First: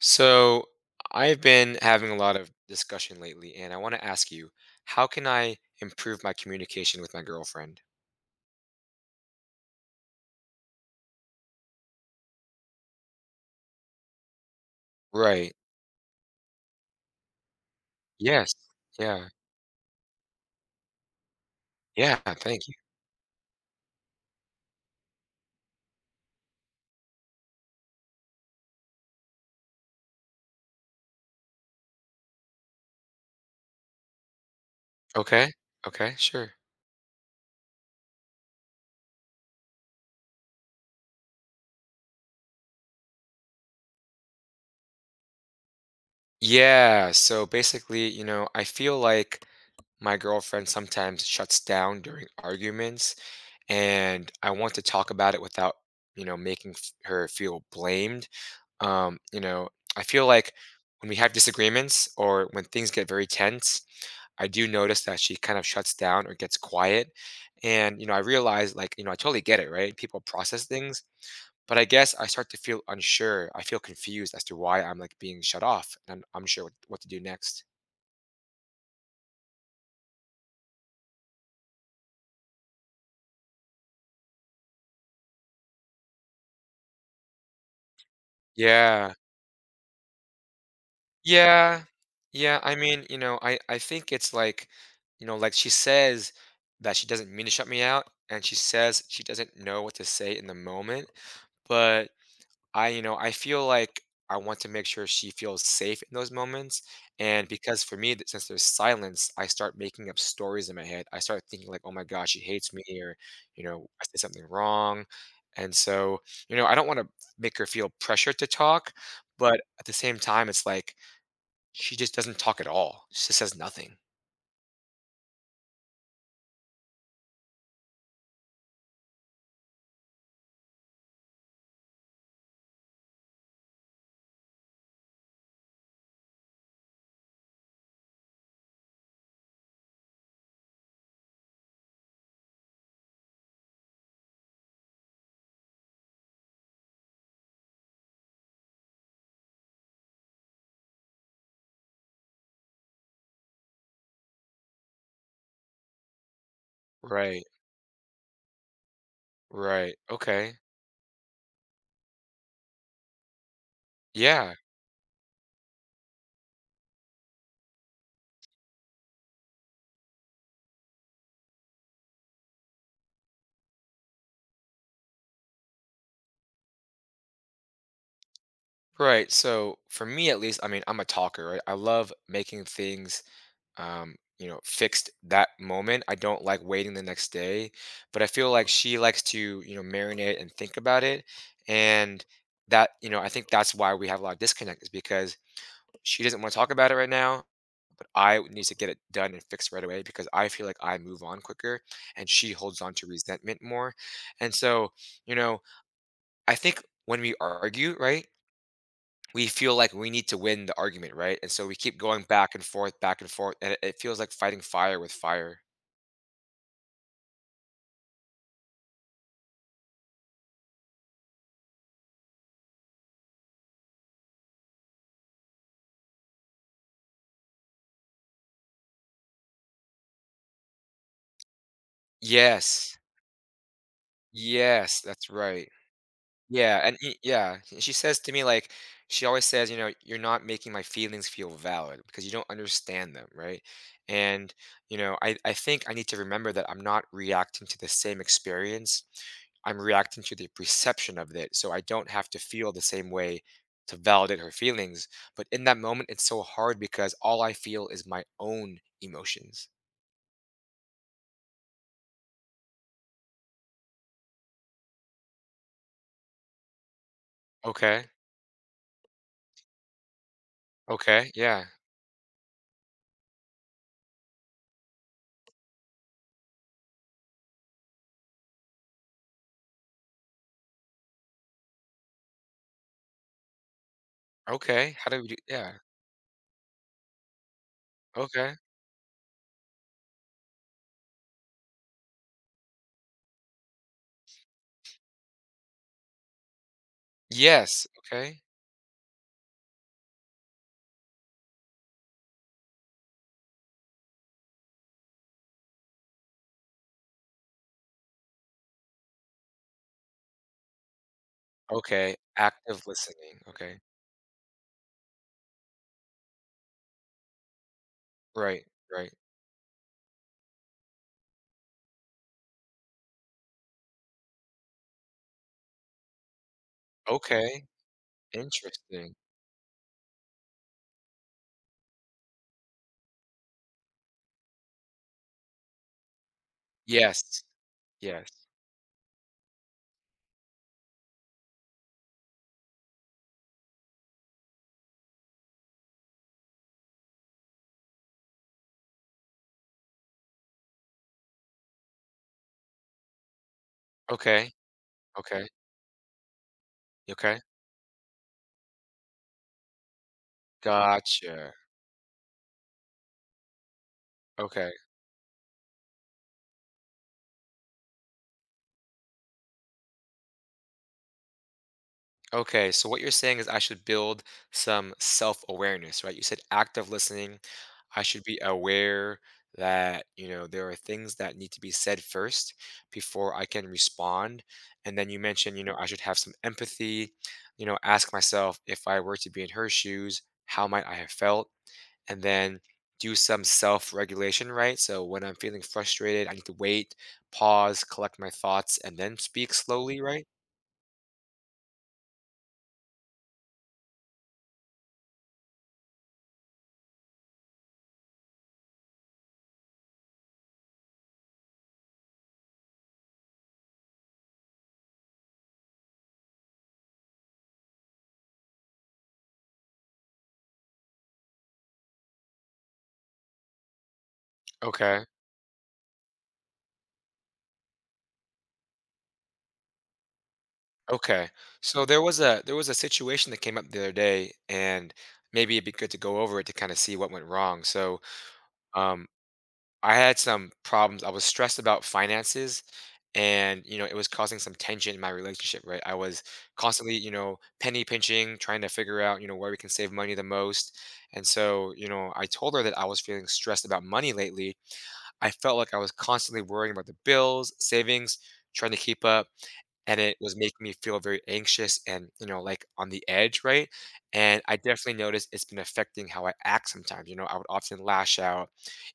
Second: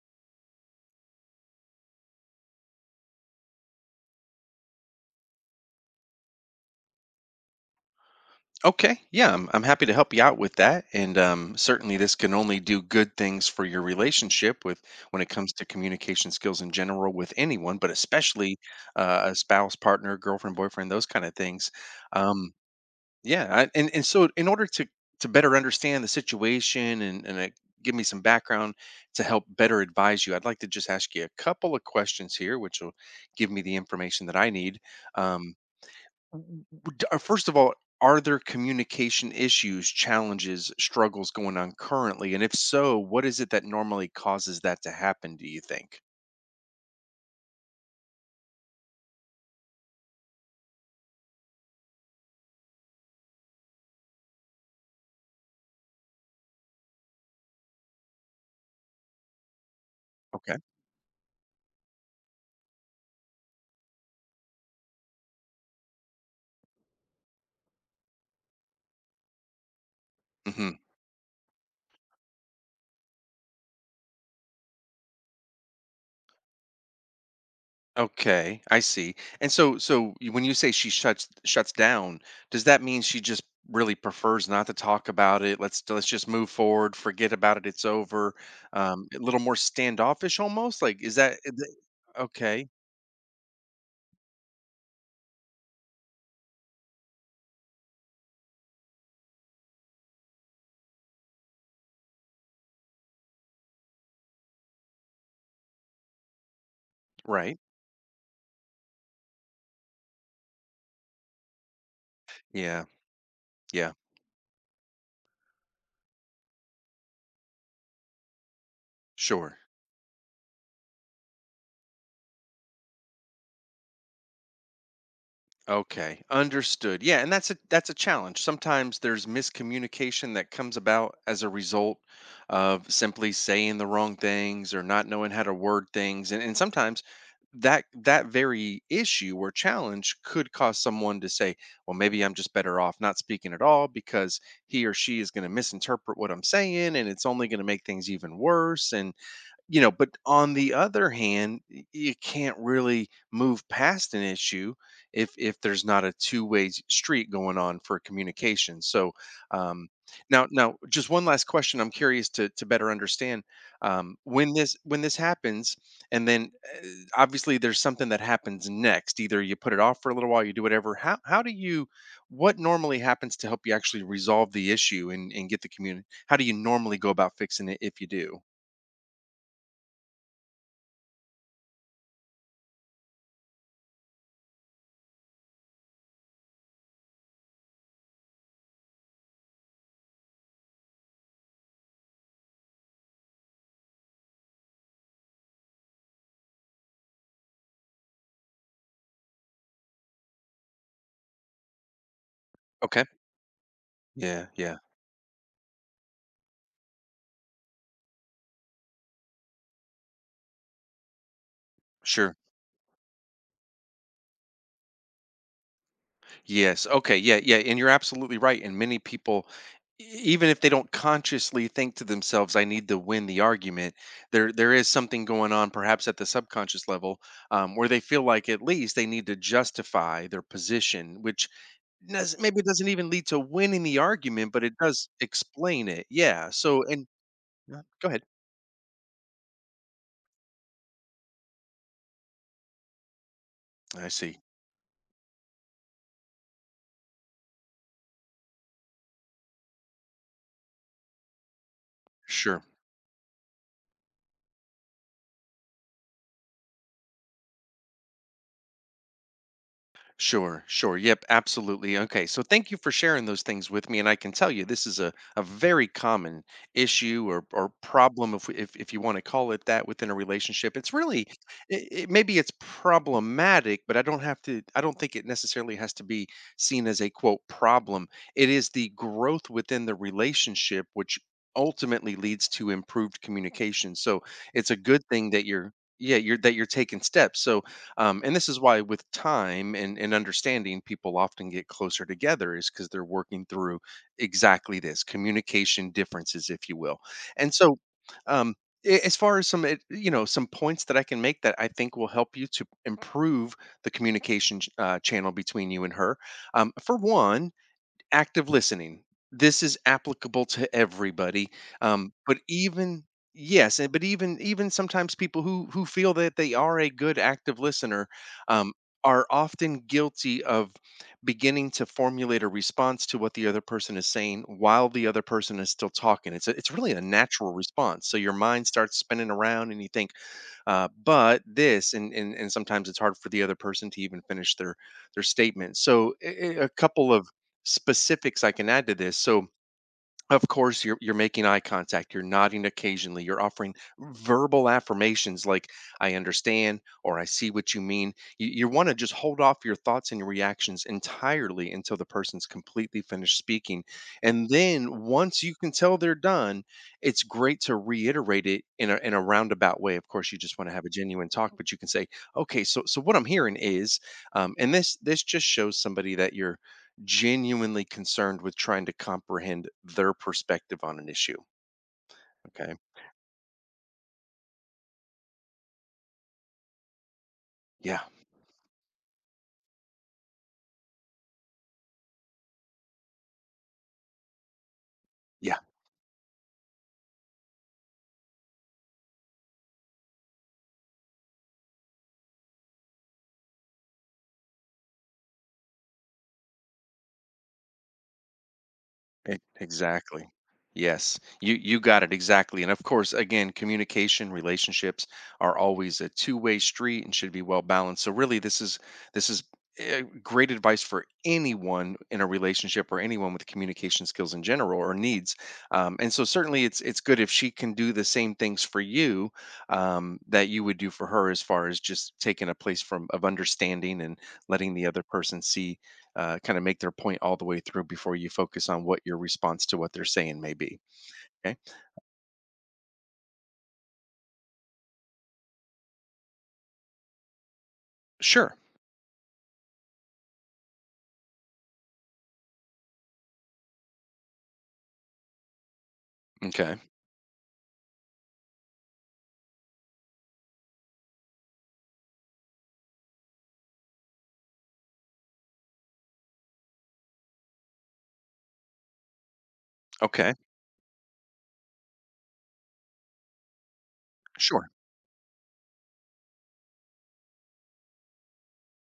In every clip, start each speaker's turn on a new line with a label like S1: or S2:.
S1: So I've been having a lot of discussion lately, and I want to ask you, how can I improve my communication with my girlfriend?
S2: Okay, yeah, I'm happy to help you out with that, and certainly this can only do good things for your relationship with when it
S1: Right.
S2: comes to communication skills in general with anyone, but
S1: Yes.
S2: especially
S1: Yeah.
S2: a spouse, partner, girlfriend, boyfriend, those kind of things.
S1: Yeah.
S2: Um,
S1: Thank you.
S2: yeah, I, and so in order to better understand the situation and give me some background to help better advise you, I'd like to just ask you a couple of questions here, which will give me the information that I need.
S1: Okay.
S2: Um,
S1: Okay. Sure.
S2: W w d First of all, are there communication issues, challenges, struggles going on currently? And if so, what is it that normally causes that to happen, do you think?
S1: Yeah. So basically, you know, I feel like my girlfriend sometimes shuts down during arguments, and I want to talk about it without, you know, making her feel blamed. Um, you know, I feel like
S2: Okay.
S1: when we have disagreements or when things get very tense, I do notice that she kind of shuts down or gets quiet. And, you know, I realize, like, you know, I totally get it, right? People process
S2: Mhm.
S1: things, but I guess I start to feel unsure. I feel confused as to why I'm like being shut off and I'm unsure what to do next.
S2: Okay, I see. And so so y when you say she shuts down, does that mean she just really prefers not to talk about it? Let's just move forward, forget about it, it's over.
S1: Yeah.
S2: A little more standoffish almost? Like, is that is it.
S1: Yeah. Yeah.
S2: Okay.
S1: I mean, you know, I think it's like, you know, like she says that she doesn't mean to shut me out and she says she doesn't know what to say in the moment. But I, you know, I feel like I want to make sure she feels safe in those moments. And
S2: Right.
S1: because for me, since there's silence, I start making up stories in my head. I start thinking like, oh my gosh, she hates me,
S2: Yeah.
S1: or, you know,
S2: Yeah.
S1: I said something wrong. And so, you know, I don't want to make her feel pressured to talk,
S2: Sure.
S1: but at the same time, it's like she just doesn't talk at all. She just says nothing.
S2: Okay, understood. Yeah, and that's a challenge. Sometimes there's miscommunication that comes about as a result of simply saying the wrong things or not knowing how to word things. And sometimes that very issue or challenge could cause someone to say, well, maybe I'm just better off not speaking at all because he or she is going to misinterpret what I'm saying and it's only going to make things even worse, you know, but on the other hand, you can't really move past an issue if there's not a two-way street
S1: Right.
S2: going on for communication. So um,
S1: Right.
S2: now,
S1: Okay.
S2: now, just one last question. I'm curious to better understand when
S1: Yeah.
S2: this happens, and then uh, obviously there's something that happens next. Either you put it off for a little while, you do whatever. How do you? What normally happens to help you actually resolve the issue and get the community? How do you normally go about fixing it if you do?
S1: Right. So for me, at least, I mean, I'm a talker, right? I love making things you know, fixed that moment. I don't like waiting the next day, but I feel like she likes to, you know, marinate and think about it. And that, you know, I think that's why we have a lot of disconnect is because she doesn't want to talk about it right now, but I need to get it done and fixed right away because I feel like I move on quicker and she holds on
S2: Okay.
S1: to resentment more.
S2: Yeah,
S1: And
S2: yeah,
S1: so, you know, I think when we argue, right? We feel like we need to win the argument, right? And so we keep going
S2: sure.
S1: back and forth, and it feels like fighting fire with fire.
S2: Yes. Okay. Yeah, yeah. And you're absolutely right. And many people, even if they don't consciously think to themselves, "I need to win the argument," there is something going on, perhaps at the subconscious level, where they feel like at least they need to justify their position, which does, maybe doesn't
S1: Yes.
S2: even lead to winning the argument, but it
S1: Yes,
S2: does
S1: that's right.
S2: explain it. Yeah.
S1: Yeah,
S2: So,
S1: and
S2: and
S1: y yeah, and she
S2: go
S1: says
S2: ahead.
S1: to me, like, she always says, you know, "You're not making my feelings feel valid because you don't understand them," right?
S2: I see.
S1: And, you know, I think I need to remember that I'm not reacting to the same experience. I'm reacting to the perception of it, so I don't have to
S2: Sure.
S1: feel the same way to validate her feelings, but in that moment, it's so hard because all I feel is my own emotions.
S2: Sure, sure. Yep, absolutely. Okay, so thank you for sharing those things with me. And I can tell you this is a very common issue or
S1: Okay.
S2: problem, if, if you want to call it that, within a relationship. It's really,
S1: Okay. Yeah.
S2: it, maybe it's problematic, but I don't have to, I don't think it necessarily has to be seen as a quote problem. It is the growth within the relationship, which ultimately leads to improved communication. So it's a
S1: Okay.
S2: good
S1: How do we
S2: thing
S1: do
S2: that you're,
S1: yeah.
S2: yeah, you're taking steps. So and this
S1: Okay.
S2: is why, with time and understanding, people often get closer together, is because they're working through exactly this communication differences, if you will. And so,
S1: Yes, okay.
S2: um, as far as some, you know, some points that I can make that I think will help you to improve the communication channel between you and her. For one, active listening. This is applicable to everybody.
S1: Okay,
S2: But
S1: active
S2: even
S1: listening,
S2: yes,
S1: okay.
S2: but even sometimes people who feel that they are a good active listener
S1: Right,
S2: um,
S1: right.
S2: are often guilty of beginning to formulate a response to what the other person is saying while the other person is still talking. It's a, it's really a natural
S1: Okay,
S2: response. So your mind starts
S1: interesting.
S2: spinning around and you think but this, and sometimes it's hard for the other person to even finish their statement. So, a couple of
S1: Yes,
S2: specifics
S1: yes.
S2: I can add to this. So, of course, you're making eye contact, you're nodding occasionally, you're offering verbal affirmations like "I understand" or "I see what you mean." You want to just hold off your thoughts and your reactions entirely until the person's completely finished speaking, and
S1: Okay,
S2: then once
S1: okay,
S2: you can tell they're done, it's
S1: okay.
S2: great to reiterate it in a roundabout way. Of course, you just want to have a genuine
S1: Gotcha,
S2: talk, but you can say, "Okay, so what I'm hearing is,"
S1: okay.
S2: and this just shows somebody that you're genuinely concerned with trying to comprehend their perspective on an issue.
S1: Okay,
S2: Okay.
S1: so what you're saying is I should build some self-awareness, right? You said active listening.
S2: Yeah.
S1: I should be aware that, you know, there are things that need to be said first before I can respond. And then you mentioned,
S2: Yeah.
S1: you know, I should have some empathy, you know, ask myself if I were to be in her shoes, how might I have felt? And then do some self-regulation, right? So when I'm feeling frustrated, I need to wait, pause, collect my thoughts, and then
S2: E
S1: speak slowly, right?
S2: exactly. Yes, you got it exactly, and of course, again, communication, relationships are always a two-way street and should be well balanced. So really, this is great advice for anyone in a relationship or anyone with communication skills in general or needs. And so certainly, it's good if she can do the same things for you that you would do for her, as far as just taking a place from of understanding and letting the other
S1: Okay.
S2: person see kind of make their point all the way through before you focus on what your response to what they're saying may be.
S1: Okay.
S2: Okay.
S1: So there was a situation that came up the other day, and maybe it'd be good to go over it to kind of see what went wrong. So
S2: Sure.
S1: um, I had some problems. I was stressed about finances, and you know it was causing some tension in my relationship. Right, I was
S2: Okay.
S1: constantly you know penny pinching, trying to figure out you know where we can save money the most. And so you know I told her that I was feeling stressed about money lately, I felt like I was constantly worrying about the bills, savings, trying to keep up, and it
S2: Okay.
S1: was making me feel very anxious and, you know, like on the edge, right? And I
S2: Sure.
S1: definitely noticed it's been affecting how I act sometimes. You know, I would often lash out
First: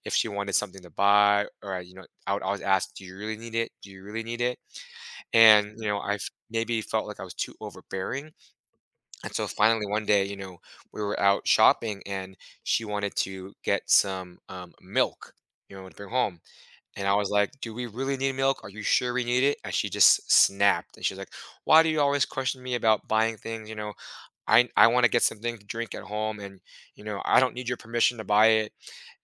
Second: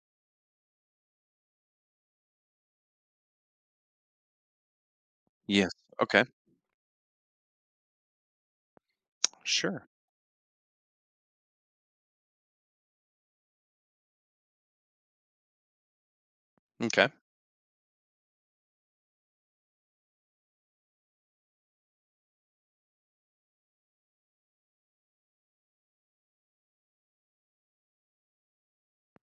S1: if she wanted something to buy, or, I, you know, I would always ask, do you really need it? Do you really need it?
S2: Yes.
S1: And, you know, I
S2: Okay.
S1: maybe felt like I was too overbearing. And so finally,
S2: Sure.
S1: one day, you know, we were out shopping and she wanted to get some milk, you know, to bring home. And
S2: Okay.
S1: I was like, "Do we really need milk? Are you sure we need it?" And she just snapped. And she's like, "Why do you always question me about buying things? You know, I want to get something to drink at home, and you know, I don't need your permission to buy it."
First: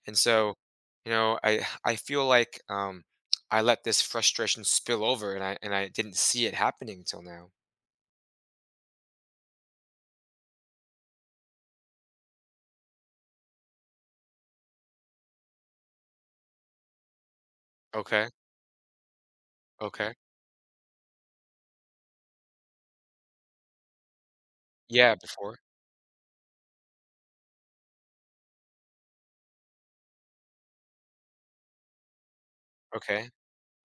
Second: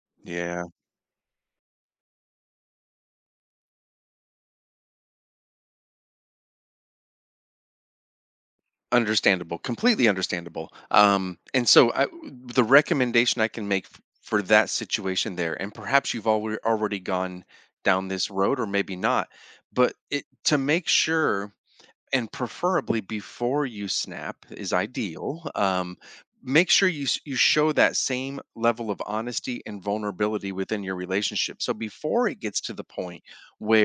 S1: And so,
S2: Yeah.
S1: you know, I feel like I let this frustration spill over, and I didn't see it happening until now.
S2: Understandable. Completely understandable. And so I, the recommendation I can make for that situation there, and perhaps you've already gone down
S1: Okay,
S2: this road or maybe not, but
S1: okay,
S2: it to make sure and preferably before you snap is
S1: yeah,
S2: ideal.
S1: before.
S2: Make sure you you show that same level of honesty and vulnerability within your relationship. So before it gets to the point
S1: Okay,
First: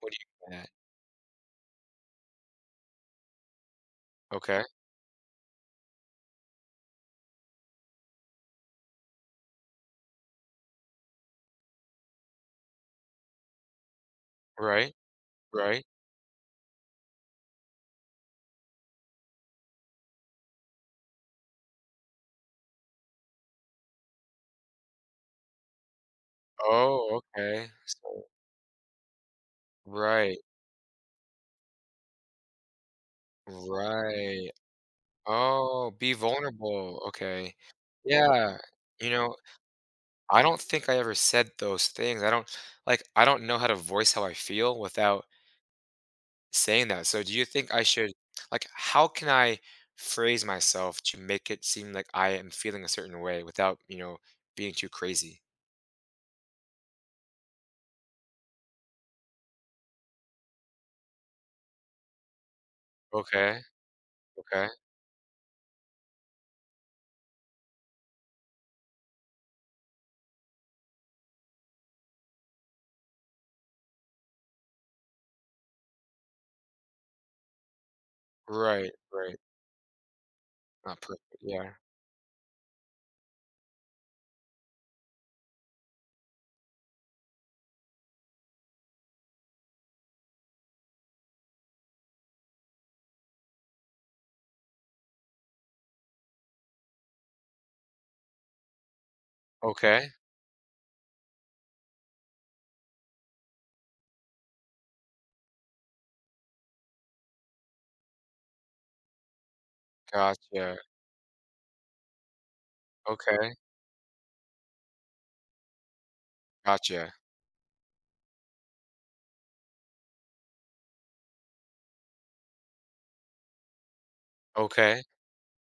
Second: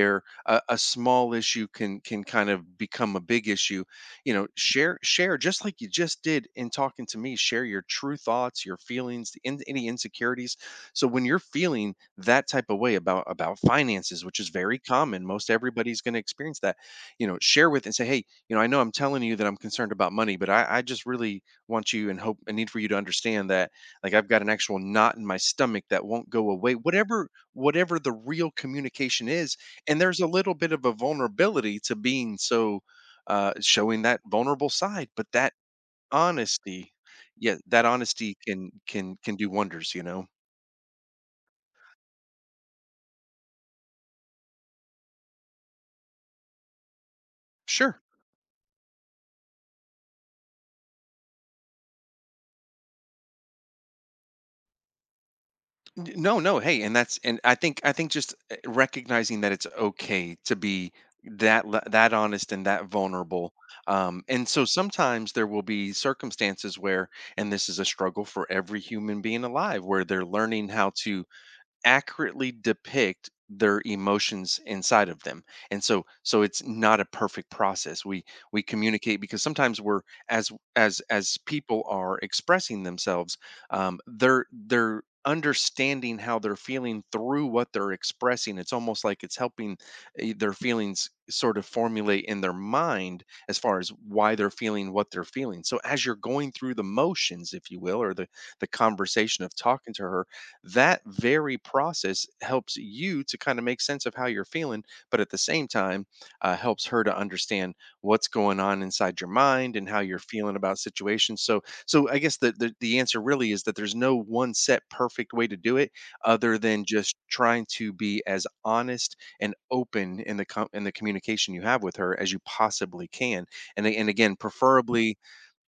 S1: what do you mean by that?
S2: a small issue can kind of become a big issue, you know,
S1: Okay,
S2: share just like you just did in talking to me. Share your true thoughts, your feelings, the in, any insecurities. So when you're feeling that type of way about finances, which is very
S1: right,
S2: common, most
S1: right.
S2: everybody's going to experience that, you know, share with and say hey, you know, I know I'm telling you that I'm concerned about money but I just really want you and hope and need for you to understand that like I've got an actual knot in my stomach that won't go away,
S1: Oh,
S2: whatever
S1: okay.
S2: whatever the
S1: So,
S2: real communication is, and there's a
S1: right,
S2: little bit of a vulnerability to being so showing that
S1: right.
S2: vulnerable side, but that
S1: Oh, be
S2: honesty,
S1: vulnerable. Okay.
S2: yeah, that honesty
S1: Yeah.
S2: can
S1: You
S2: can can
S1: know,
S2: do wonders, you know.
S1: I don't think I ever said those things. I don't like I don't know how to voice how I feel without saying that. So do you think I
S2: Sure.
S1: should like how can I phrase myself to make it seem like I am feeling a certain way without, you know, being too crazy?
S2: No, no, hey, and that's and I think just recognizing that it's okay to be that honest and that vulnerable.
S1: Okay.
S2: And so
S1: Okay.
S2: sometimes there will be circumstances where, and this is a struggle for every human being alive, where they're learning how to accurately depict their emotions inside of them, and so it's not a perfect process, we
S1: Right.
S2: communicate
S1: Right.
S2: because sometimes we're as as
S1: Not perfect.
S2: as
S1: Yeah.
S2: people are expressing themselves, they're understanding how they're feeling through what they're expressing, it's almost like it's helping their feelings sort of formulate in their mind as far as why they're feeling what they're feeling, so as you're going through the motions, if you will, or the conversation of talking to
S1: Okay.
S2: her, that very process helps you to kind of make sense of how you're feeling, but at the same time, helps her to understand what's going on inside your mind and how you're feeling about
S1: Gotcha.
S2: situations. So, so I guess the, the answer really
S1: Okay.
S2: is that there's no one set perfect way to do it, other than
S1: Gotcha.
S2: just trying to be as honest and open in the in the communication you have with her as you possibly can. And and again,
S1: Okay.
S2: preferably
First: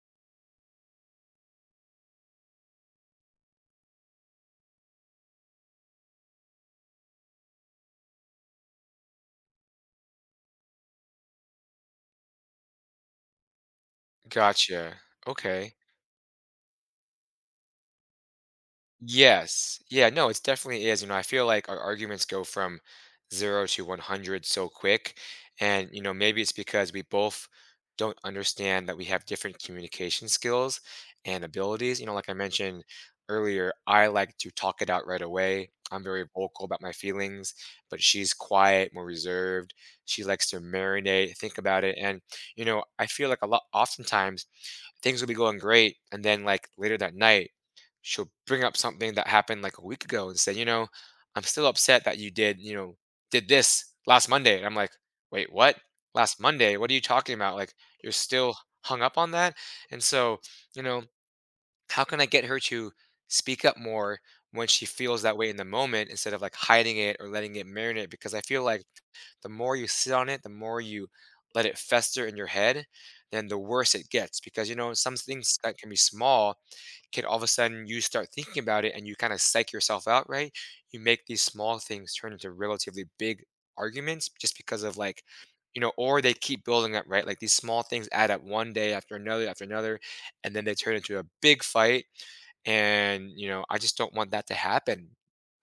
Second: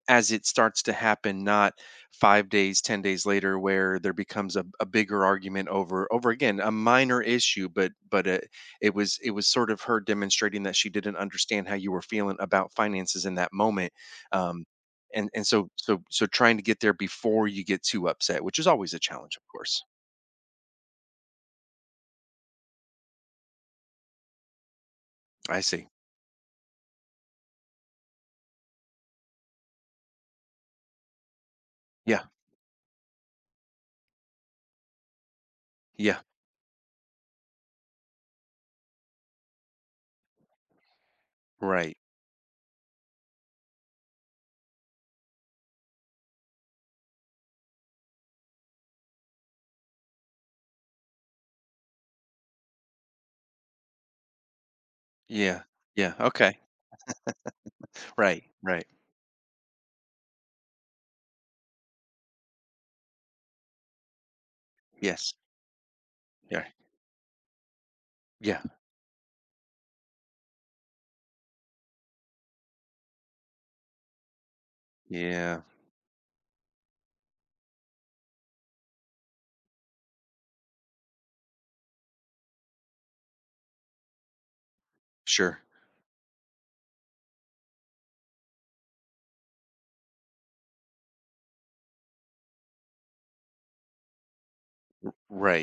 S2: as it starts to happen, not 5 days, 10 days later where there becomes a bigger argument over again a minor issue but it, it was sort of her demonstrating that she didn't understand how you were feeling about finances in that moment, um
S1: Gotcha.
S2: and and so
S1: Okay.
S2: so so trying to get there before you get too upset, which is always a challenge of
S1: Yes.
S2: course.
S1: Yeah, no, it definitely is. You know, I feel like our arguments go from 0 to 100 so quick.
S2: I
S1: And,
S2: see.
S1: you know, maybe it's because we both don't understand that we have different communication skills and abilities. You know,
S2: Yeah.
S1: like I mentioned earlier, I like to talk it out right away. I'm
S2: Yeah.
S1: very vocal about my feelings, but she's quiet, more reserved. She likes to marinate, think about it.
S2: Right.
S1: And, you know, I feel like a lot, oftentimes things will be going great. And then like later that night, she'll bring up something that happened like a week ago and say, you know, I'm still upset that you did, you know, did this last Monday. And I'm like, wait,
S2: Yeah.
S1: what?
S2: Yeah.
S1: Last
S2: Okay.
S1: Monday? What are you talking about? Like, you're
S2: Right.
S1: still
S2: Right.
S1: hung up on that? And so, you know, how can I get her to speak up more when she feels
S2: Yes.
S1: that way in the moment instead of like
S2: Yeah.
S1: hiding it or letting it marinate? Because I
S2: Yeah.
S1: feel like the more you sit on it, the more you let it fester in your head, then the worse it gets. Because you know, some things
S2: Yeah.
S1: that can be small can all of a sudden you start thinking about it and you kind of psych yourself out, right? You make these small things turn into relatively big arguments just because of like,
S2: Sure.
S1: you know, or they keep building up, right? Like these small things add up one day after another, and then they turn into a big fight. And, you know, I just don't want that to happen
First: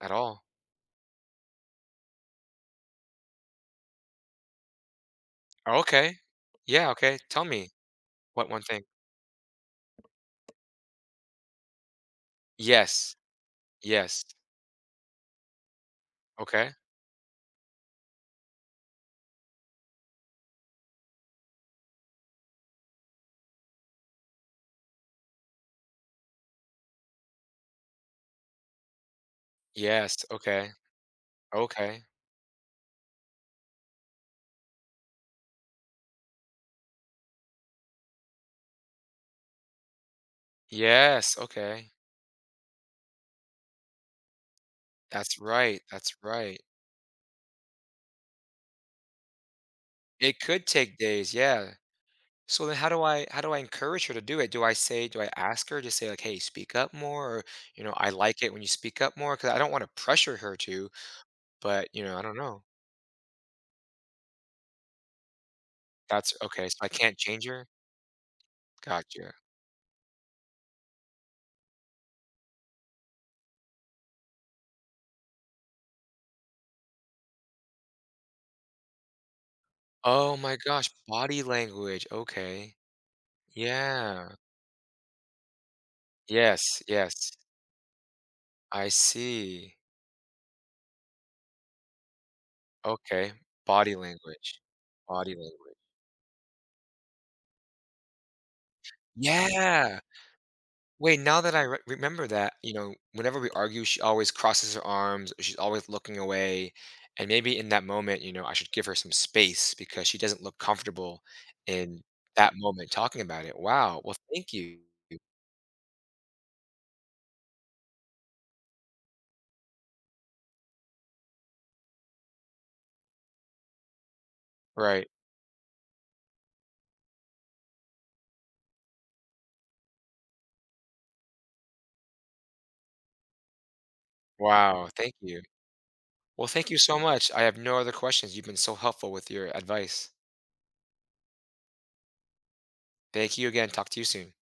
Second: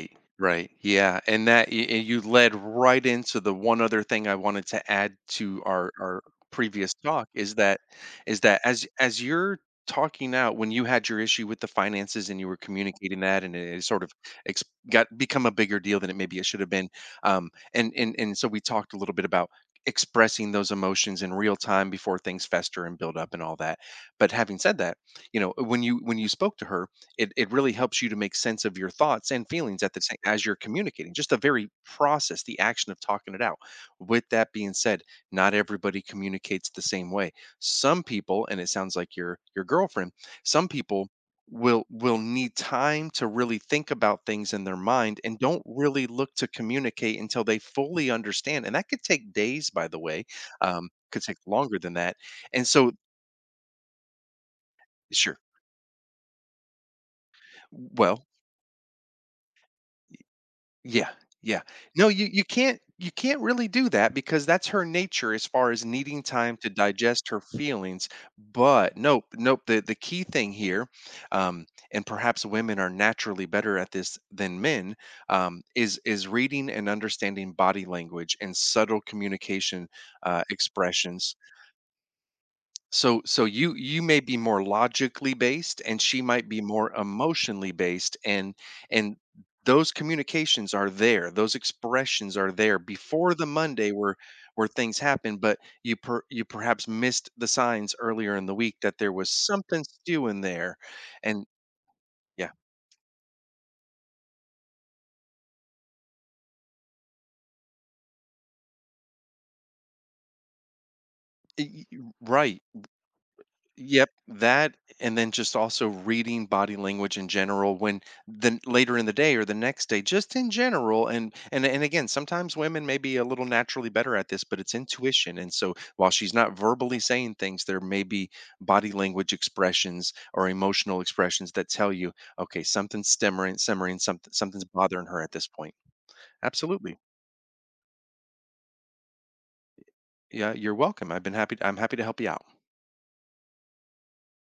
S1: at all.
S2: right. Yeah, and that y and you led right into the one other thing I wanted to add to
S1: Oh,
S2: our
S1: okay.
S2: our
S1: Yeah,
S2: previous
S1: okay.
S2: talk
S1: Tell me
S2: is
S1: what
S2: that
S1: one thing.
S2: as you're talking out when you had your issue with the finances and you were
S1: Yes.
S2: communicating that, and it sort of
S1: Yes.
S2: ex got become a bigger deal than it maybe it should
S1: Okay.
S2: have been, and and so we talked a little bit about expressing those emotions in real time before things fester and build up and all that, but having said that, you know, when you spoke to her, it really helps you to make sense of your thoughts and feelings at the same
S1: Yes.
S2: as you're
S1: Okay.
S2: communicating, just the very
S1: Okay.
S2: process, the action of talking it out. With that being said, not everybody communicates the same way. Some people, and it sounds like your girlfriend, some people
S1: Yes.
S2: will
S1: Okay.
S2: will need time to really think about things in their mind and
S1: That's
S2: don't
S1: right.
S2: really
S1: That's
S2: look to
S1: right.
S2: communicate until they fully understand, and that could take days, by the way,
S1: It could take
S2: could
S1: days.
S2: take
S1: Yeah.
S2: longer than that,
S1: So
S2: and
S1: then
S2: so
S1: how do I encourage her to do it? Do I
S2: sure,
S1: ask her to say like, "Hey, speak up more," or, you know, "I
S2: well,
S1: like it when you speak up more because I don't wanna pressure her to,
S2: yeah, yeah.
S1: but, you
S2: No,
S1: know, I
S2: you
S1: don't
S2: you
S1: know."
S2: can't really do that because that's her nature as far as needing
S1: That's
S2: time
S1: okay,
S2: to
S1: so I can't
S2: digest her
S1: change her?
S2: feelings. But nope,
S1: Gotcha.
S2: nope. The key thing here, um, and perhaps women are naturally better at this than men, is reading and understanding body language and subtle communication
S1: Oh my gosh,
S2: expressions,
S1: body language, okay.
S2: so so you may
S1: Yeah.
S2: be more logically based and she might be
S1: Yes,
S2: more
S1: yes.
S2: emotionally based,
S1: I
S2: and
S1: see.
S2: those communications are there. Those expressions are there
S1: Okay,
S2: before the Monday
S1: body language.
S2: where things
S1: Body
S2: happen, but
S1: language.
S2: you per, you perhaps missed the signs earlier in the week that there was something
S1: Yeah.
S2: stewing there.
S1: Wait, now
S2: And
S1: that I re remember
S2: yeah,
S1: that, you know, whenever we argue, she always crosses her arms, she's always looking away, and maybe in that moment, you know, I should give her some space because she doesn't look comfortable in that
S2: right.
S1: moment talking about it. Wow.
S2: Yep,
S1: Well, thank
S2: that
S1: you.
S2: and then just also reading body language in general when then later in the day or the next day, just in general. And and again, sometimes women may be a little naturally better at this, but it's
S1: Right.
S2: intuition. And so while she's not verbally saying things, there may be body language expressions or emotional expressions that tell you, okay, something's simmering, simmering, something's
S1: Wow,
S2: bothering
S1: thank
S2: her at
S1: you.
S2: this point.
S1: Well, thank you
S2: Absolutely.
S1: so much. I have no other questions. You've been so helpful with your advice.
S2: Yeah, you're welcome. I've been happy. I'm happy to help you out.
S1: Thank you again. Talk to you soon.